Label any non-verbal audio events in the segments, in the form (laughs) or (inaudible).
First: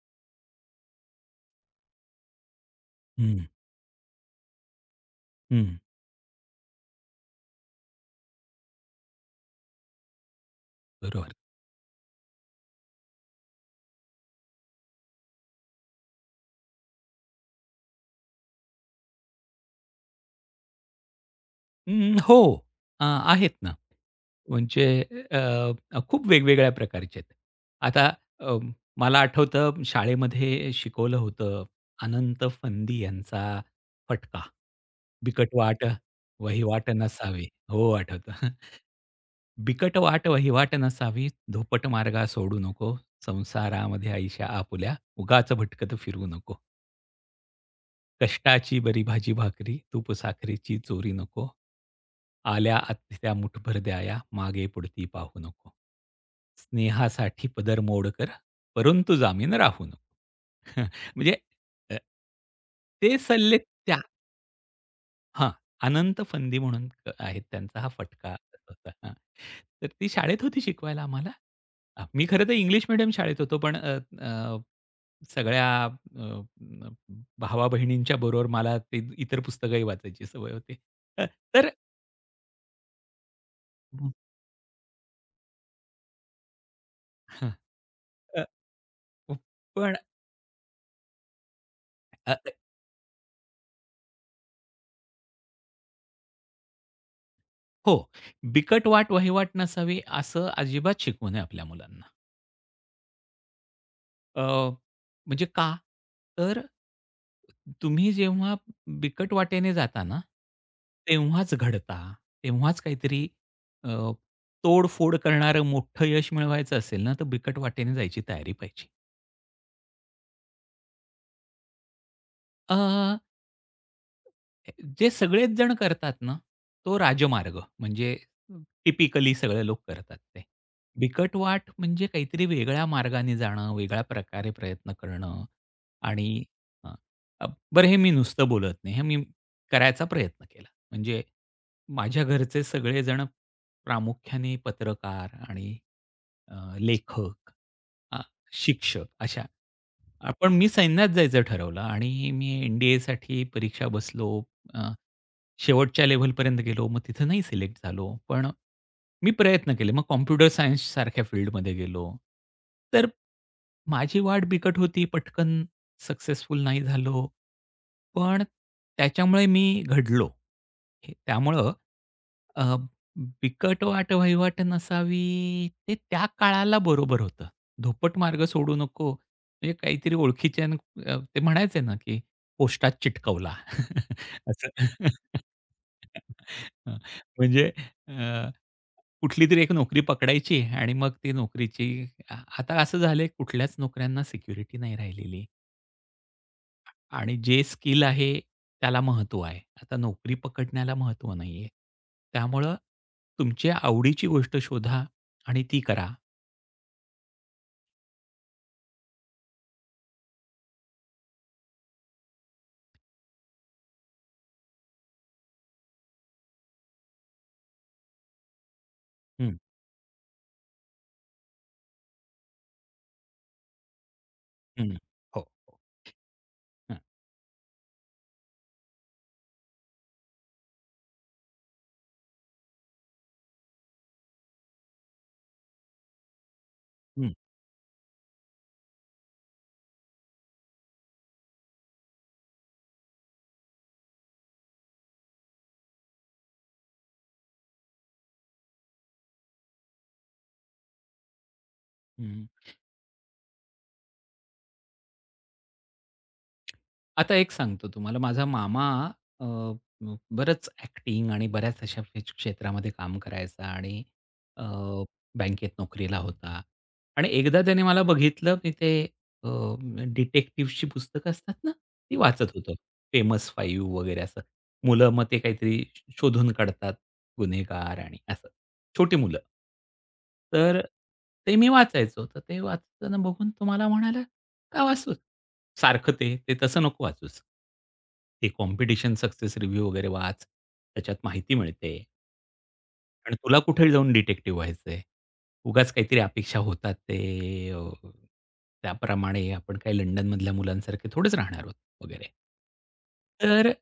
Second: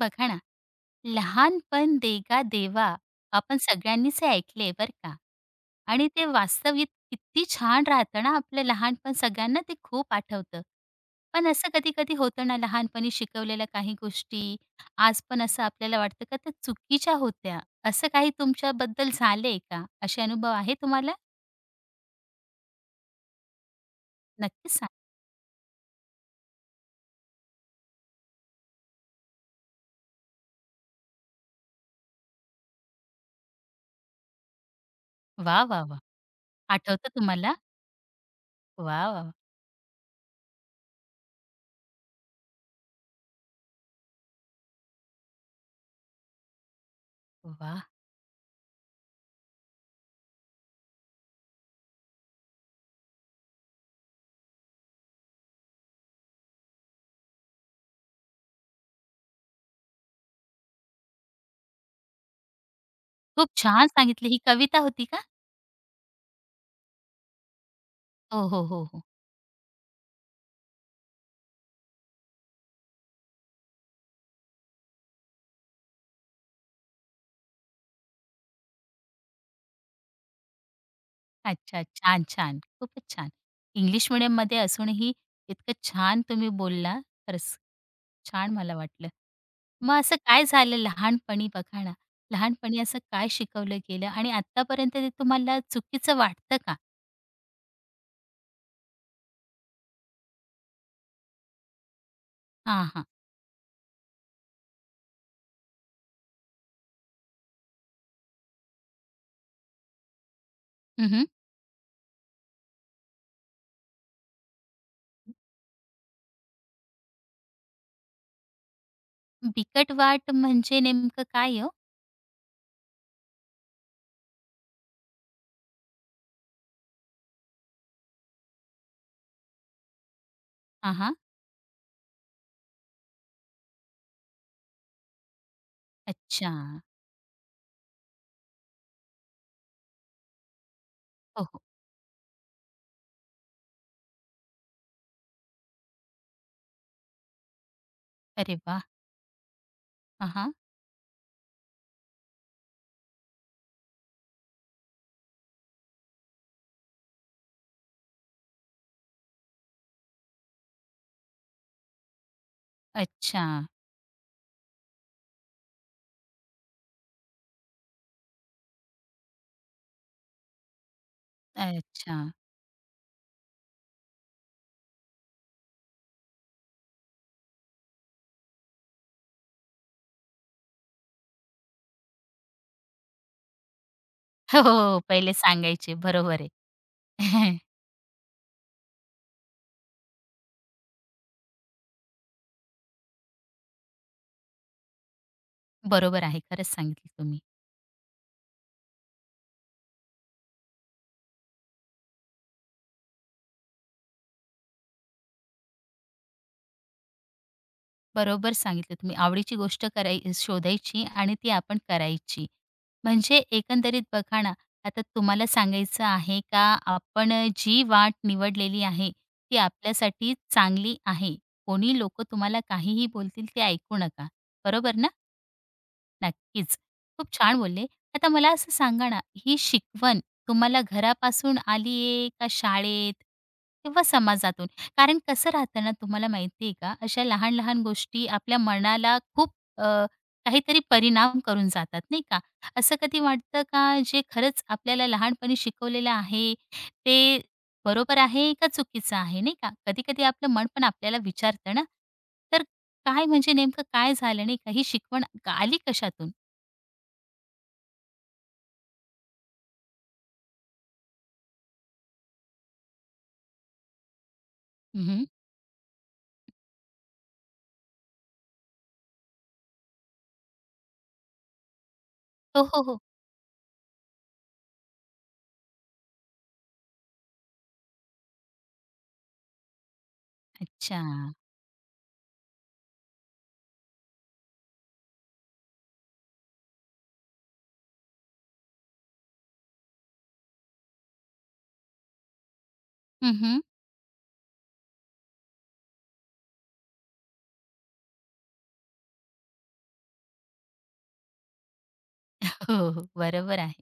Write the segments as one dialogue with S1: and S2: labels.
S1: बघा ना, "लहानपण देगा देवा"
S2: हं,
S1: आपण सगळ्यांनीच हे ऐकले बरं का
S2: हं.
S1: आणि ते वास्तविक किती छान राहतं ना आपलं लहानपण सगळ्यांना ते खूप आठवतं.
S2: बरोबर.
S1: पण असं कधी-कधी होतं ना लहानपणी शिकवलेल्या काही गोष्टी आज पण असं आपल्याला वाटतं का त्या चुकीच्या होत्या. असं काही तुमच्याबद्दल झालंय का? असे अनुभव आहे तुम्हाला?
S2: हो. आहेत ना.
S1: नक्कीच
S2: म्हणजे
S1: सांगा.
S2: खूप वेगवेगळ्या प्रकारचे आहेत. आता अ, मला आठवतं शाळेमध्ये शिकवलं होतं अनंत फंदी यांचा फटका. बिकट
S1: वाह, वाह,
S2: वाट
S1: वाह!
S2: वहिवाट
S1: आठवतं
S2: नसावी.
S1: तुम्हाला?
S2: हो, आठवतं. (laughs)
S1: वाह, वाह, वाह!
S2: बिकट वाट वहिवाट नसावी, धोपट मार्गा सोडू नको, संसारामध्ये आईशा आपुल्या, उगाच भटकत फिरू नको.
S1: वाह!
S2: कष्टाची बरी भाजी भाकरी, तूप साखरेची चोरी नको. आल्या आत्या मुठभर द्याया, मागे पुढती पाहू नको. स्नेहासाठी पदर मोड कर, परंतु जामीन राहू नको. (laughs) म्हणजे अ, ते
S1: खूप
S2: सल्ले
S1: छान
S2: त्या
S1: सांगितली. ही कविता होती का?
S2: हां, अनंत फंदी म्हणून आहेत त्यांचा हा फटका
S1: हो, हो, हो,
S2: होता.
S1: हो.
S2: हां. तर ती शाळेत होती शिकवायला आम्हाला. मी खरं तर इंग्लिश मीडियम शाळेत होतो, पण अ, अ, सगळ्या भावा-बहिणींच्या बरोबर मला ते इतर पुस्तकंही वाचायची सवय होती. अ, तर
S1: अच्छा. छान, छान. खूपच छान. इंग्लिश मीडियममध्ये असूनही इतकं छान तुम्ही बोलला.
S2: हां.
S1: खरंच
S2: अ,
S1: छान मला वाटलं.
S2: पण
S1: मग असं काय झालं लहानपणी बघा ना,
S2: अ,
S1: लहानपणी असं काय शिकवलं गेलं आणि आत्तापर्यंत ते तुम्हाला चुकीचं वाटतं का?
S2: हो, बिकट वाट वहिवाट नसावी असं अजिबात शिकवू नये आपल्या मुलांना.
S1: हां, हां.
S2: अ, म्हणजे का? तर तुम्ही जेव्हा बिकट वाटेने जाता ना,
S1: हं,
S2: तेव्हाच घडता. तेव्हाच काहीतरी अ, तोडफोड करणारं मोठं यश मिळवायचं असेल ना, तर बिकट वाटेने जायची तयारी पाहिजे.
S1: बिकट वाट म्हणजे नेमकं काय हो?
S2: अ जे सगळेच जण करतात ना, तो राजमार्ग म्हणजे टिपिकली सगळे लोक करतात ते.
S1: हां, हां.
S2: बिकट वाट म्हणजे काहीतरी वेगळ्या मार्गाने जाणं, वेगळ्या प्रकारे प्रयत्न करणं आणि
S1: अच्छा.
S2: हां, अ, बरं हे मी नुसतं बोलत नाही. हे मी करायचा प्रयत्न केला. म्हणजे
S1: हो, हो.
S2: माझ्या घरचे सगळेजण प्रामुख्याने पत्रकार आणि लेखक, अ,
S1: अरे वाह!
S2: शिक्षक अशा.
S1: हां,
S2: पण
S1: हां.
S2: मी सैन्यात जायचं ठरवलं आणि मी एन-डी-एसाठी परीक्षा बसलो. अ, शेवटच्या लेव्हलपर्यंत गेलो. मग तिथं नाही सिलेक्ट झालो. पण मी प्रयत्न केले. मग कॉम्प्युटर सायन्ससारख्या फील्डमध्ये गेलो. तर
S1: अच्छा.
S2: माझी वाट बिकट होती. पटकन सक्सेसफुल नाही झालो. पण त्याच्यामुळे मी घडलो. हे त्यामुळं
S1: अच्छा.
S2: बिकट वाट-वहिवाट नसावी, ते त्या काळाला बरोबर होतं. धोपट मार्ग सोडू नको. म्हणजे काहीतरी ओळखीच्या न ते म्हणायचे ना, की पोस्टात चिटकवला. (laughs)
S1: हो,
S2: असं.
S1: हो. हो. पहिले सांगायचे.
S2: (laughs)
S1: बरोबर आहे.
S2: हं,
S1: (laughs)
S2: म्हणजे अ, कुठलीतरी एक नोकरी पकडायची आणि मग ती नोकरीची आ आता असं झालंय, कुठल्याच नोकऱ्यांना सिक्युरिटी नाही राहिलेली.
S1: बरोबर आहे. खरंच सांगितलं
S2: आणि
S1: तुम्ही.
S2: जे स्किल आहे त्याला महत्त्व आहे. आता नोकरी पकडण्याला महत्त्व नाही आहे. त्यामुळं तुमच्या आवडीची गोष्ट शोधा आणि ती करा.
S1: बरोबर सांगितलं तुम्ही. आवडीची गोष्ट कराय शोधायची आणि ती आपण करायची. म्हणजे एकंदरीत बघा ना, आता तुम्हाला सांगायचं आहे का आपण जी वाट निवडलेली आहे,
S2: हं,
S1: ती आपल्यासाठी चांगली आहे. कोणी लोकं तुम्हाला काहीही बोलतील ते ऐकू नका.
S2: हं.
S1: बरोबर ना?
S2: हो, हो.
S1: नक्कीच.
S2: हं,
S1: खूप छान बोलले. आता मला असं सांगा ना, ही शिकवण तुम्हाला घरापासून आली आहे का शाळेत किंवा समाजातून? कारण कसं राहतं ना, तुम्हाला माहिती आहे का, अशा
S2: हं,
S1: लहान-लहान गोष्टी आपल्या मनाला खूप अ, काहीतरी परिणाम करून जातात, नाही का? असं कधी वाटतं का, जे खरंच आपल्याला लहानपणी शिकवलेलं आहे, ते बरोबर आहे का चुकीचं आहे, नाही का? कधी-कधी आपलं मन पण आपल्याला विचारतं ना.
S2: हं.
S1: तर काय म्हणजे नेमकं काय झालं नाही का? ही शिकवण आली कशातून?
S2: आता एक सांगतो तुम्हाला, माझा मामा अ, ब बरंच ॲक्टिंग आणि बऱ्याच अशा क्ष क्षेत्रामध्ये काम करायचा आणि अ,
S1: हं,
S2: बँकेत नोकरीला होता. आणि एकदा त्याने मला बघितलं, मी ते अ, डिटेक्टिव्हची पुस्तकं असतात ना, ती वाचत
S1: हो,
S2: होतो.
S1: हो, हो.
S2: फेमस 5 वगैरे असं. मुलं मग ते काहीतरी शोधून काढतात, गुन्हेगार आणि असं, छोटी मुलं. तर
S1: अच्छा.
S2: ते मी वाचायचो. तर ते वाचताना बघून तो म्हणाला का वाचूच? सारखं ते तसं नको वाचूस. ते कॉम्पिटिशन सक्सेस रिव्ह्यू वगैरे वाच. त्याच्यात माहिती मिळते आणि तुला
S1: हं,
S2: कुठे जाऊन डिटेक्टिव्ह व्हायचंय. उगाच काहीतरी अपेक्षा होतात ते अ, त्याप्रमाणे आपण काही लंडनमधल्या मुलांसारखे थोडेच राहणार आहोत वगैरे.
S1: हो, हो. बरोबर
S2: तर
S1: आहे.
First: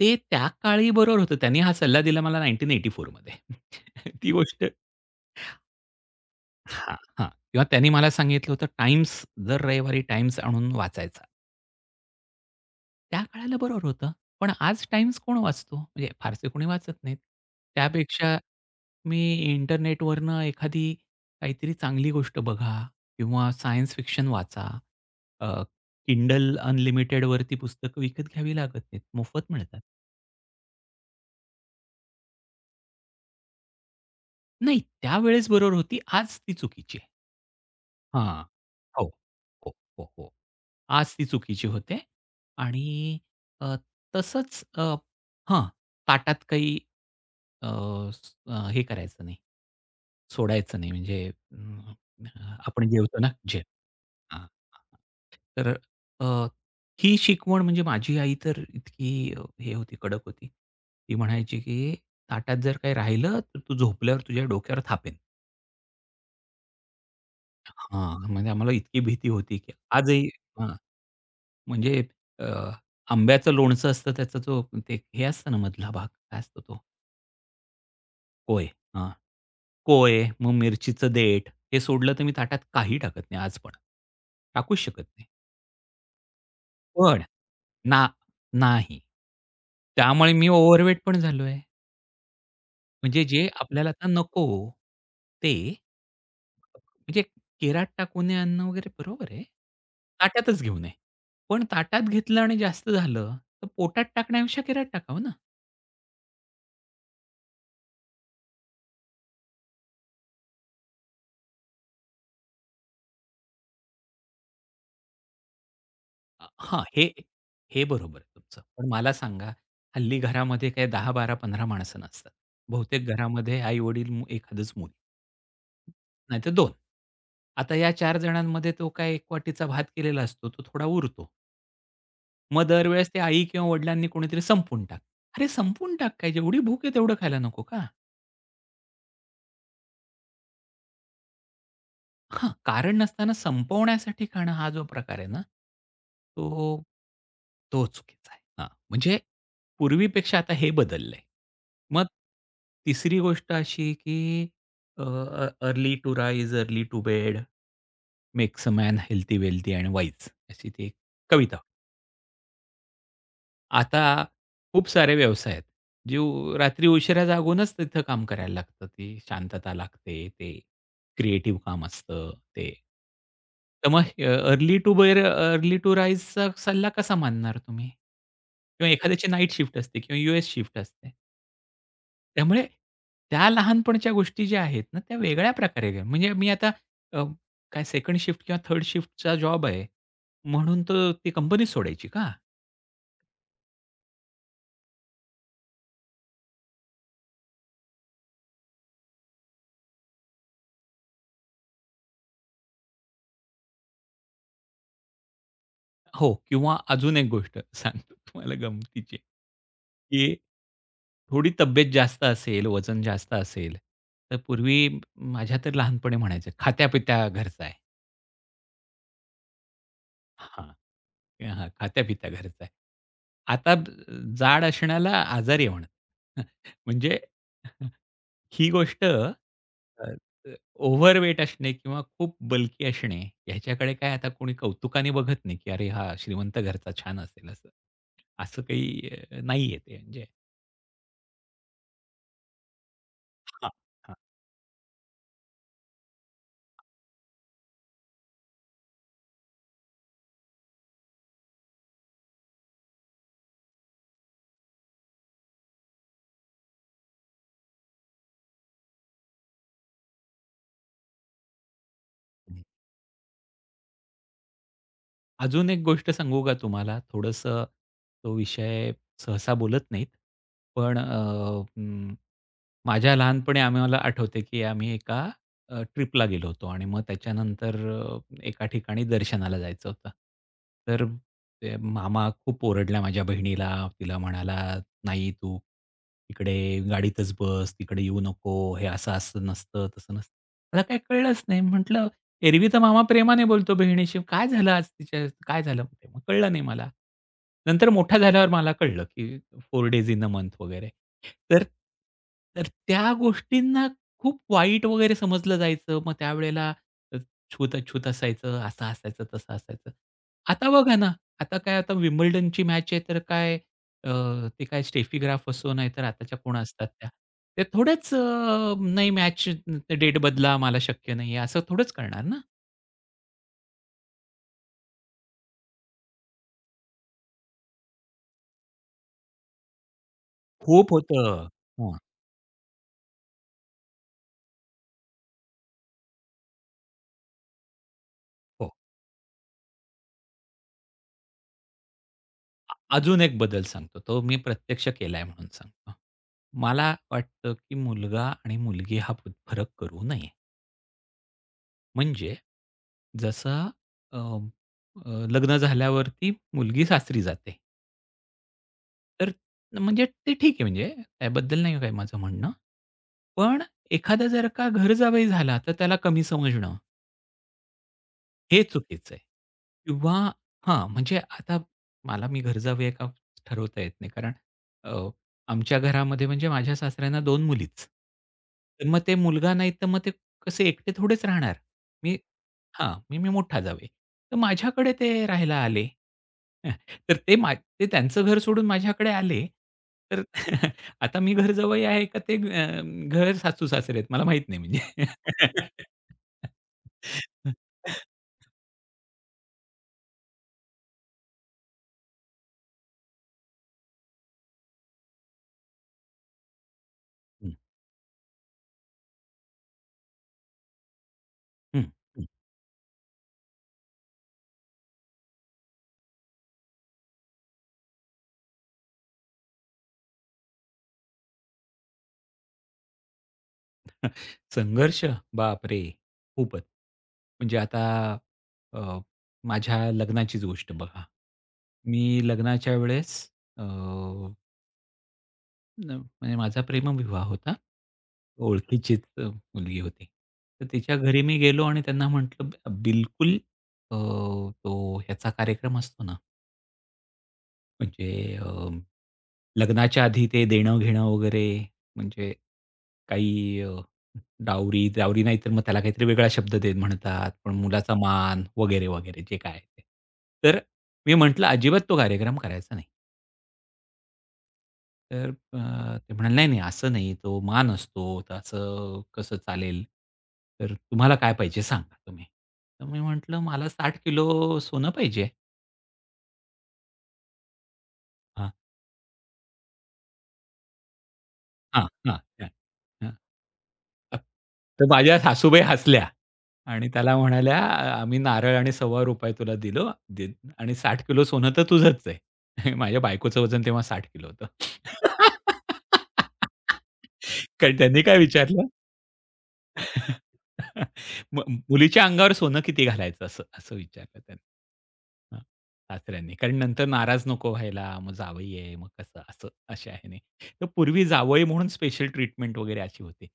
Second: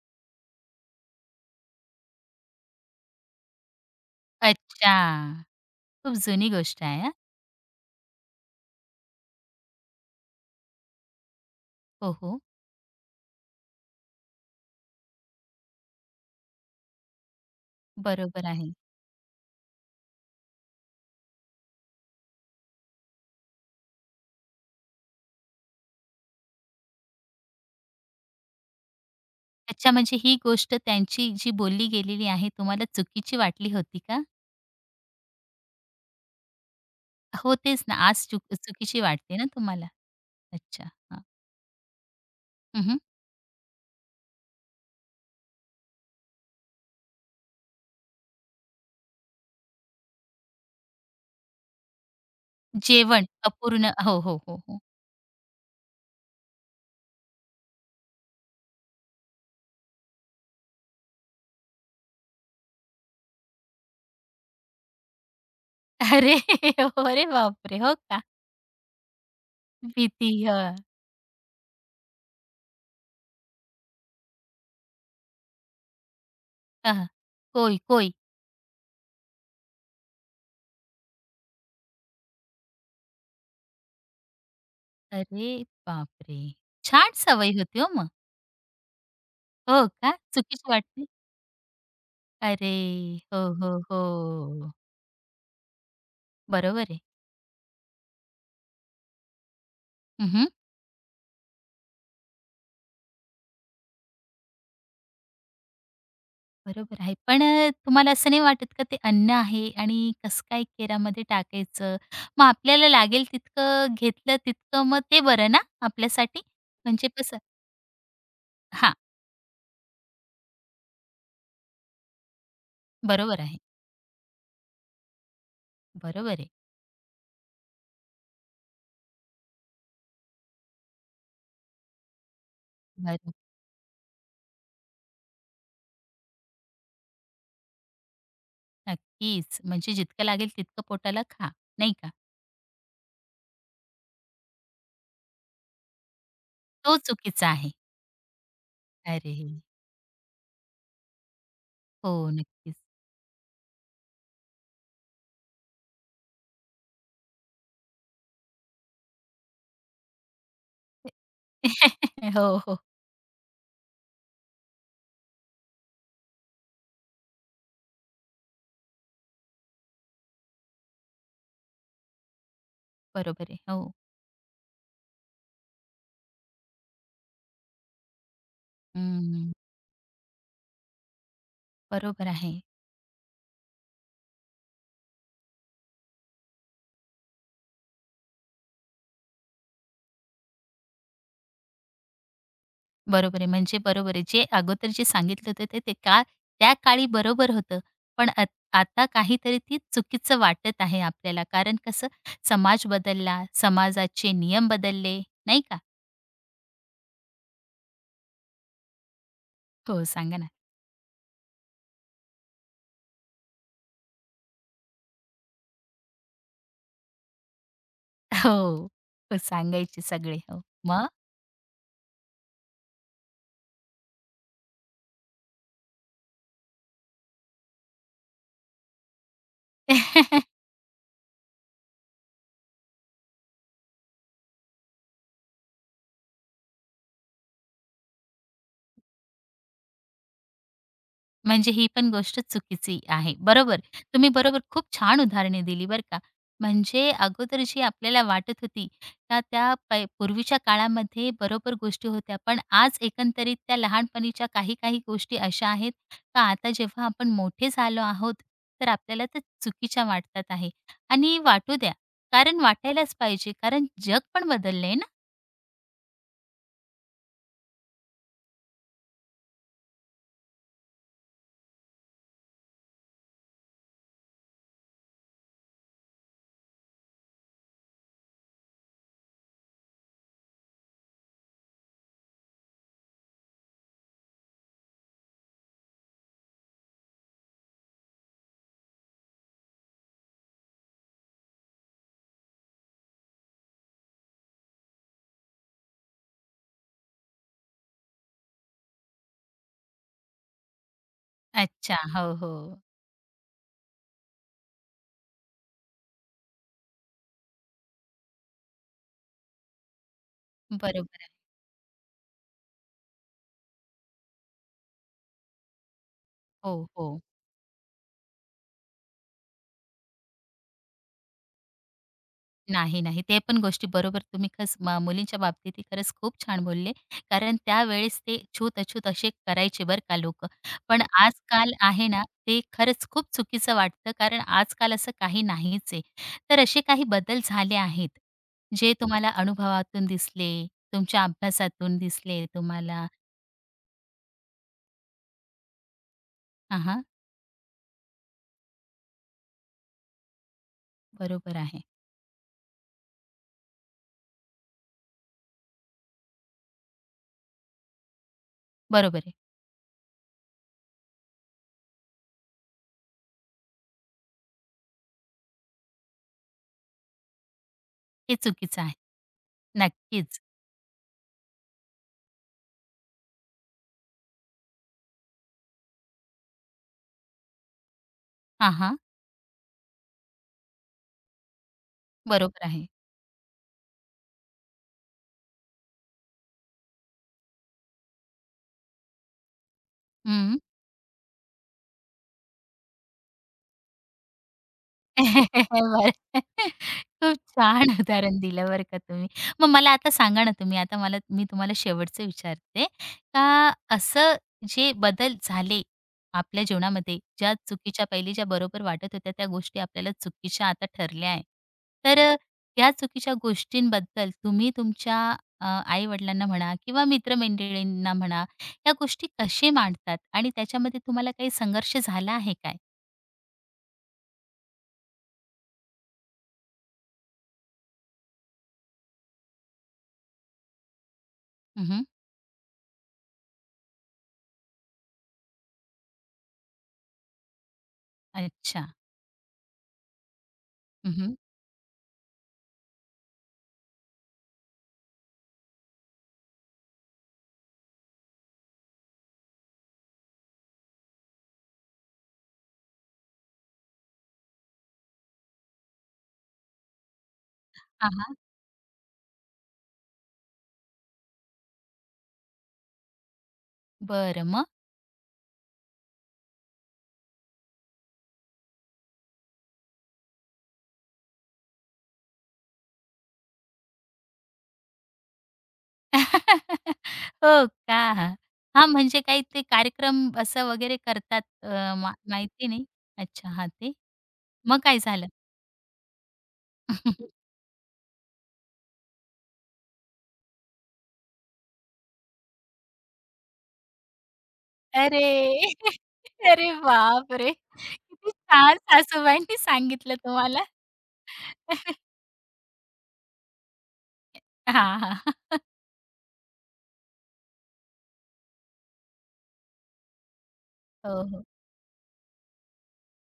S2: ते त्या काळी बरोबर होतं. त्यांनी हा सल्ला दिला मला 1984 मध्ये. (laughs) ती गोष्ट
S1: अच्छा. खूप जुनी गोष्ट
S2: हां,
S1: आहे हां.
S2: हां. किंवा त्यांनी मला सांगितलं होतं टाइम्स दर रविवारी टाइम्स आणून वाचायचा.
S1: हो, हो.
S2: त्या काळाला बरोबर होतं. पण आज टाइम्स कोण वाचतो? म्हणजे फारसे कोणी वाचत नाहीत. त्यापेक्षा
S1: बरोबर आहे.
S2: मी इंटरनेटवरनं एखादी काहीतरी चांगली गोष्ट बघा किंवा सायन्स फिक्शन वाचा. अ, Kindle अनलिमिटेडवरती पुस्तकं विकत घ्यावी लागत नाहीत. मोफत मिळतात.
S1: अच्छा म्हणजे ही गोष्ट त्यांची जी बोलली गेलेली आहे तुम्हाला चुकीची वाटली होती का?
S2: नाही, त्यावेळेस बरोबर होती. आज ती चुकीची आहे.
S1: हो तेच ना. आज
S2: हां.
S1: चुकीची
S2: हो.
S1: वाटते ना
S2: हो,
S1: तुम्हाला?
S2: हो, हो.
S1: अच्छा.
S2: आज
S1: हां.
S2: ती चुकीची होते आणि
S1: हं,
S2: अ, तसंच हां, ताटात काही हे करायचं नाही, सोडायचं नाही म्हणजे अं, आपण जेवतो
S1: जेवण
S2: ना जेव
S1: अपूर्ण हो, हो,
S2: हां,
S1: हो, हो.
S2: हां, हां. तर अ, ही शिकवण म्हणजे माझी आई तर इतकी हे होती, कडक होती. ती म्हणायची, की "ताटात जर काही राहिलं, तर तू झोपल्यावर तुझ्या डोक्यावर थापेन."
S1: अरे! (laughs) अरे बापरे! हो का?
S2: हां, म्हणजे आम्हाला इतकी भीती होती, की आजही
S1: भीती.
S2: हां,
S1: हं.
S2: म्हणजे अ, आंब्याचं लोणचं असतं त्याचा जो ते हे असतं ना मधला भाग, काय असतो तो?
S1: हां. कोय, कोय.
S2: कोय. हां. कोय, मग मिरचीचं देठ हे सोडलं तर मी ताटात काही टाकत नाही आज पण. टाकूच शकत नाही.
S1: अरे बापरे! छान
S2: पण
S1: सवय होती हो
S2: ना
S1: मग.
S2: नाही.
S1: हो का?
S2: त्यामुळे मी
S1: चुकीची
S2: ओव्हरवेट
S1: वाटते,
S2: पण झालोय.
S1: अरे!
S2: म्हणजे
S1: हो,
S2: जे
S1: हो,
S2: आपल्याला आता नको
S1: हो.
S2: ते
S1: बरोबर आहे.
S2: म्हणजे केरात टाकून नये अन्न वगैरे बरोबर आहे.
S1: हं, हं.
S2: ताटातच घेऊ नये. पण ताटात घेतलं आणि जास्त झालं, तर पोटात टाकण्यापेक्षा केरात टाकावं ना.
S1: बरोबर आहे. पण तुम्हाला असं नाही वाटत का ते अन्न आहे आणि कसं काय केरामध्ये टाकायचं? मग आपल्याला लागेल तितकं घेतलं तितकं मग ते बरं ना आपल्यासाठी?
S2: हां, हे
S1: म्हणजे कसं
S2: हे बरोबर आहे तुमचं. पण
S1: हां,
S2: मला सांगा, हल्ली घरामध्ये काही 10, 12, 15 माणसं नसतात. बहुतेक
S1: बरोबर आहे.
S2: घरामध्ये आई-वडील, मु एखादंच मूल.
S1: बरोबर आहे.
S2: नाहीतर दोन आता या चार जणांमध्ये तो काय एक वाटीचा भात केलेला असतो, तो थोडा उरतो. मग दरवेळेस ते
S1: बरं.
S2: आई किंवा वडिलांनी कोणीतरी संपवून टाक. अरे संपवून टाक काय? जेवढी भूक आहे तेवढं खायला नको का?
S1: नक्कीच. म्हणजे जितकं लागेल तितकं पोटाला खा, नाही का?
S2: हां, कारण नसताना संपवण्यासाठी खाणं हा जो प्रकार आहे ना, तो
S1: तो चुकीचा आहे.
S2: तो चुकीचा आहे. हां, म्हणजे
S1: अरे!
S2: पूर्वीपेक्षा आता हे बदललंय. मग
S1: हो, नक्कीच.
S2: तिसरी गोष्ट अशी, की early to rise, early to bed, makes a man healthy, wealthy and wise अशी ती एक कविता.
S1: (laughs) हो, हो.
S2: आता खूप सारे व्यवसाय आहेत. जे उ रात्री उशिरा जागूनच तिथं काम करायला लागतं. ती शांतता लागते. ते क्रिएटिव्ह काम असतं ते.
S1: बरोबर आहे.
S2: तर
S1: हो.
S2: मग early to bed, early to राईजचा सल्ला कसा मानणार तुम्ही? किंवा एखाद्याची नाईट
S1: हं.
S2: शिफ्ट असते किंवा यूएस शिफ्ट असते.
S1: बरोबर आहे.
S2: त्यामुळे त्या लहानपणच्या गोष्टी ज्या आहेत ना, त्या वेगळ्या प्रकारे घ्या. म्हणजे मी आता अ, काय 2nd शिफ्ट किंवा 3rd शिफ्टचा जॉब आहे, म्हणून तर ती कंपनी सोडायची का?
S1: बरोबर आहे. म्हणजे बरोबर आहे. जे अगोदर जे सांगितलं होतं ते, ते का त्या काळी बरोबर होतं. पण आत आता काहीतरी ती चुकीचं वाटत आहे आपल्याला. कारण कसं समाज बदलला, समाजाचे नियम बदलले, नाही का?
S2: हो किंवा अजून एक गोष्ट सांगतो तुम्हाला गमतीची,
S1: हो,
S2: की
S1: सांगा ना.
S2: थोडी तब्येत जास्त असेल, वजन जास्त असेल, तर पूर्वी माझ्या तर लहानपणी म्हणायचं, खात्या घरचा आहे."
S1: हो. हो, सांगायचे सगळे. हो.
S2: हां.
S1: मग?
S2: हां, खात्या घरचा आहे." आता ब- जाड असण्याला आजारी म्हणतात. (laughs) म्हणजे (laughs) ही गोष्ट तर अ,
S1: (laughs)
S2: ओव्हरवेट असणे किंवा खूप बल्की असणे, ह्याच्याकडे काय आता कोणी कौतुकाने बघत नाही, की "अरे हा श्रीमंत घरचा छान असेल." असं. असं काही नाहीये ते म्हणजे.
S1: म्हणजे ही पण गोष्ट चुकीची आहे.
S2: हां,
S1: बरोबर.
S2: हां.
S1: तुम्ही बरोबर खूप छान उदाहरणे दिली बरं का. म्हणजे अगोदर जी आपल्याला वाटत होती का त्या पै पूर्वीच्या काळामध्ये बरोबर गोष्टी होत्या. पण आज एकंदरीत त्या लहानपणीच्या काही-काही गोष्टी अशा आहेत का आता जेव्हा आपण मोठे झालो आहोत, तर आपल्याला त्या चुकीच्या वाटतात आहे. आणि वाटू द्या. कारण वाटायलाच पाहिजे. कारण जग पण बदललंय ना.
S2: अजून एक गोष्ट सांगू का तुम्हाला? थोडंसं तो विषय सहसा बोलत नाहीत. पण अ, अं माझ्या लहानपणी आम्हाला आठवते, की आम्ही एका ट्रिपला गेलो होतो आणि मग त्याच्यानंतर एका ठिकाणी दर्शनाला जायचं होतं. तर ते मामा खूप ओरडल्या माझ्या बहिणीला. तिला म्हणाला, "नाही तू इकडे गाडीतच बस, तिकडे येऊ नको. हे असं असं नसतं, तसं नसतं." मला काही कळलंच नाही. म्हटलं, "एरवी तर मामा प्रेमाने बोलतो बहिणीशी. काय झालं आज तिच्या काय झालं?" मग कळलं नाही मला. नंतर मोठा झाल्यावर मला कळलं, की 4 डेज इन अ मंथ वगैरे. तर
S1: अच्छा. हो, हो.
S2: तर त्या गोष्टींना खूप वाईट वगैरे समजलं जायचं. मग त्यावेळेला अ, छूत-अछूत असायचं, असं असायचं, तसं असायचं. आता बघा ना,
S1: बरोबर.
S2: आता काय आता विम्बल्डनची मॅच आहे तर काय अ, ते काय स्टेफी ग्राफ असो नाहीतर आताच्या कोण
S1: हो,
S2: असतात त्या.
S1: हो.
S2: ते थोडेच नाही मॅच डेट बदला मला शक्य नाहीये असं थोडंच करणार ना.
S1: नाही, नाही. ते पण गोष्टी बरोबर तुम्ही खरंच मुलींच्या बाबतीतही खरंच खूप छान बोलले. कारण त्यावेळेस ते छूत-अछूत असे करायचे बरं का लोकं.
S2: खूप
S1: पण
S2: होतं.
S1: आजकाल
S2: हां,
S1: आहे ना, ते खरंच खूप चुकीचं वाटतं कारण आजकाल असं काही नाहीच आहे. तर असे काही बदल झाले आहेत,
S2: हो.
S1: जे तुम्हाला अनुभवातून दिसले, तुमच्या अभ्यासातून दिसले तुम्हाला?
S2: अजून एक बदल सांगतो. तो मी प्रत्यक्ष केलाय म्हणून सांगतो.
S1: हां,
S2: मला
S1: हां.
S2: वाटतं, की मुलगा आणि मुलगी हा फ- फरक करू नये.
S1: बरोबर आहे.
S2: म्हणजे जसा अ, अ, लग्न झाल्यावरती मुलगी सासरी जाते.
S1: बरोबर
S2: तर
S1: आहे.
S2: म्हणजे ते ठीक आहे म्हणजे त्याबद्दल नाही काही माझं म्हणणं. पण एखादा जर का घर जावई झाला, तर त्याला कमी समजणं
S1: हे
S2: हे
S1: चुकीचं आहे.
S2: चुकीचं आहे. किंवा
S1: नक्कीच.
S2: हां, म्हणजे आता मला मी घर जावया का ठरवता येत नाही. कारण अ, आमच्या घरामध्ये म्हणजे माझ्या सासऱ्यांना दोन मुलीच.
S1: हां,
S2: तर
S1: हां.
S2: मग ते मुलगा नाही तर मग ते कसे एकटे थोडेच राहणार. मी
S1: बरोबर आहे.
S2: हां, मी मी मोठा जावई. तर माझ्याकडे ते राहायला आले. (laughs) तर ते मा ते त्यांचं घर सोडून माझ्याकडे आले. तर
S1: हं.
S2: (laughs) आता मी घर जावई आहे का ते घर सासू-सासरे आहेत मला माहीत नाही म्हणजे.
S1: हो, बरं. खूप
S2: (laughs)
S1: छान उदाहरण दिलं बरं का तुम्ही. मग मला आता सांगा ना तुम्ही आता मला मी तुम्हाला शेवटचं विचारते का असं जे बदल झाले आपल्या जीवनामध्ये,
S2: हं.
S1: ज्या चुकीच्या पहिले ज्या बरोबर वाटत होत्या त्या गोष्टी आपल्याला चुकीच्या आता ठरल्या आहे.
S2: हं,
S1: तर
S2: हं.
S1: या चुकीच्या गोष्टींबद्दल तुम्ही तुमच्या आई-वडिलांना म्हणा किंवा मित्रमंडळींना म्हणा, या गोष्टी कसे मांडतात आणि त्याच्यामध्ये तुम्हाला काही संघर्ष झाला आहे काय?
S2: (laughs) संघर्ष बापरे! खूपच. म्हणजे आता अ, माझ्या लग्नाचीच गोष्ट बघा.
S1: हं,
S2: मी लग्नाच्या वेळेस अ, न म्हणजे माझा प्रेमविवाह होता.
S1: अच्छा.
S2: ओळखीचीच मुलगी होती. तर तिच्या घरी मी गेलो आणि त्यांना म्हटलं बिलकुल अ, तो ह्याचा कार्यक्रम असतो ना, म्हणजे अ, लग्नाच्या आधी ते देणं-घेणं वगैरे म्हणजे काही डावरी, डावरी नाही तर मग त्याला काहीतरी वेगळा शब्द दे म्हणतात. पण मुलाचा
S1: हां, हां.
S2: मान वगैरे, वगैरे जे काय आहे ते. तर मी म्हटलं, "अजिबात तो कार्यक्रम करायचा नाही."
S1: बरं मग?
S2: तर ते म्हणाले, "नाही, नाही असं नाही. तो मान असतो. तर असं कसं चालेल? तर तुम्हाला काय पाहिजे सांगा तुम्ही." तर मी म्हटलं, "मला 60 किलो सोनं पाहिजे."
S1: (laughs) हो का? हां, म्हणजे काही ते कार्यक्रम असं वगैरे करतात
S2: हां,
S1: अ, मा
S2: हां, हां.
S1: माहिती नाही. अच्छा हां, ते.
S2: अ,
S1: मग
S2: तर
S1: काय
S2: माझ्या
S1: झालं?
S2: सासूबाई हसल्या आणि त्याला
S1: (laughs)
S2: म्हणाल्या, "आ आम्ही नारळ आणि ₹125 तुला दिलो दे आणि 60 किलो सोनं तर तुझंच आहे." (laughs) माझ्या बायकोचं वजन तेव्हा 60 किलो होतं.
S1: अरे! (laughs)
S2: (laughs)
S1: अरे बापरे!
S2: कारण त्यांनी काय
S1: किती
S2: विचारलं
S1: छान सासूबाईंनी सांगितलं तुम्हाला.
S2: (laughs) मु मुलीच्या
S1: (laughs)
S2: अंगावर सोनं किती घालायचं असं, असं विचारलं त्यांनी.
S1: हां, हां.
S2: हां,
S1: (laughs)
S2: सासऱ्यांनी. कारण नंतर नाराज नको व्हायला, मग जावई आहे, मग कसं असं अशा ह्याने. तर पूर्वी
S1: हो, हो.
S2: जावई म्हणून स्पेशल ट्रीटमेंट वगैरे अशी होती.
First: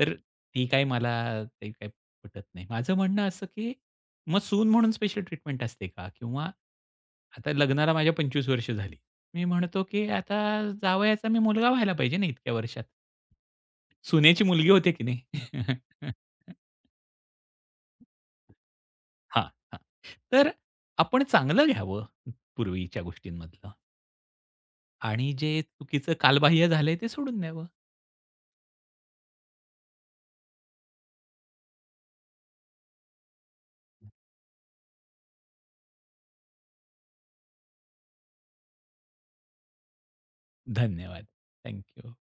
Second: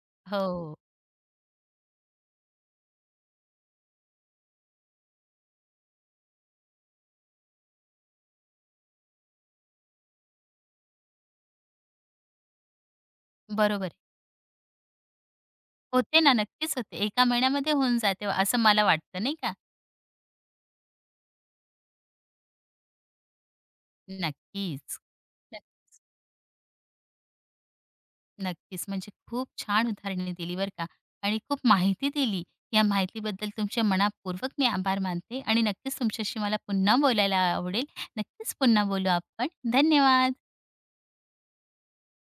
S2: तर ती
S1: हो,
S2: काही मला ते काही पटत नाही. माझं म्हणणं असं, की मग सून म्हणून स्पेशल ट्रीटमेंट असते का? किंवा आता लग्नाला माझ्या 25 वर्ष झाली. मी म्हणतो, की आता जावयाचा मी मुलगा व्हायला पाहिजे ना इतक्या वर्षात.
S1: बरोबर आहे.
S2: सुनेची मुलगी होते की नाही? (laughs)
S1: होते ना, नक्कीच होते. एका महिन्यामध्ये होऊन जाते असं मला वाटतं नाही
S2: हां,
S1: का?
S2: हां. तर आपण चांगलं घ्यावं पूर्वीच्या गोष्टींमधलं
S1: नक्कीच.
S2: आणि जे चुकीचं कालबाह्य झालंय ते सोडून द्यावं.
S1: नक्कीच. म्हणजे खूप छान उदाहरणे दिली बरं का आणि खूप माहिती दिली. या माहितीबद्दल तुमचे मनःपूर्वक मी आभार मानते आणि नक्कीच तुमच्याशी मला पुन्हा बोलायला आवडेल. नक्कीच पुन्हा बोलू आपण. धन्यवाद.
S2: धन्यवाद. थँक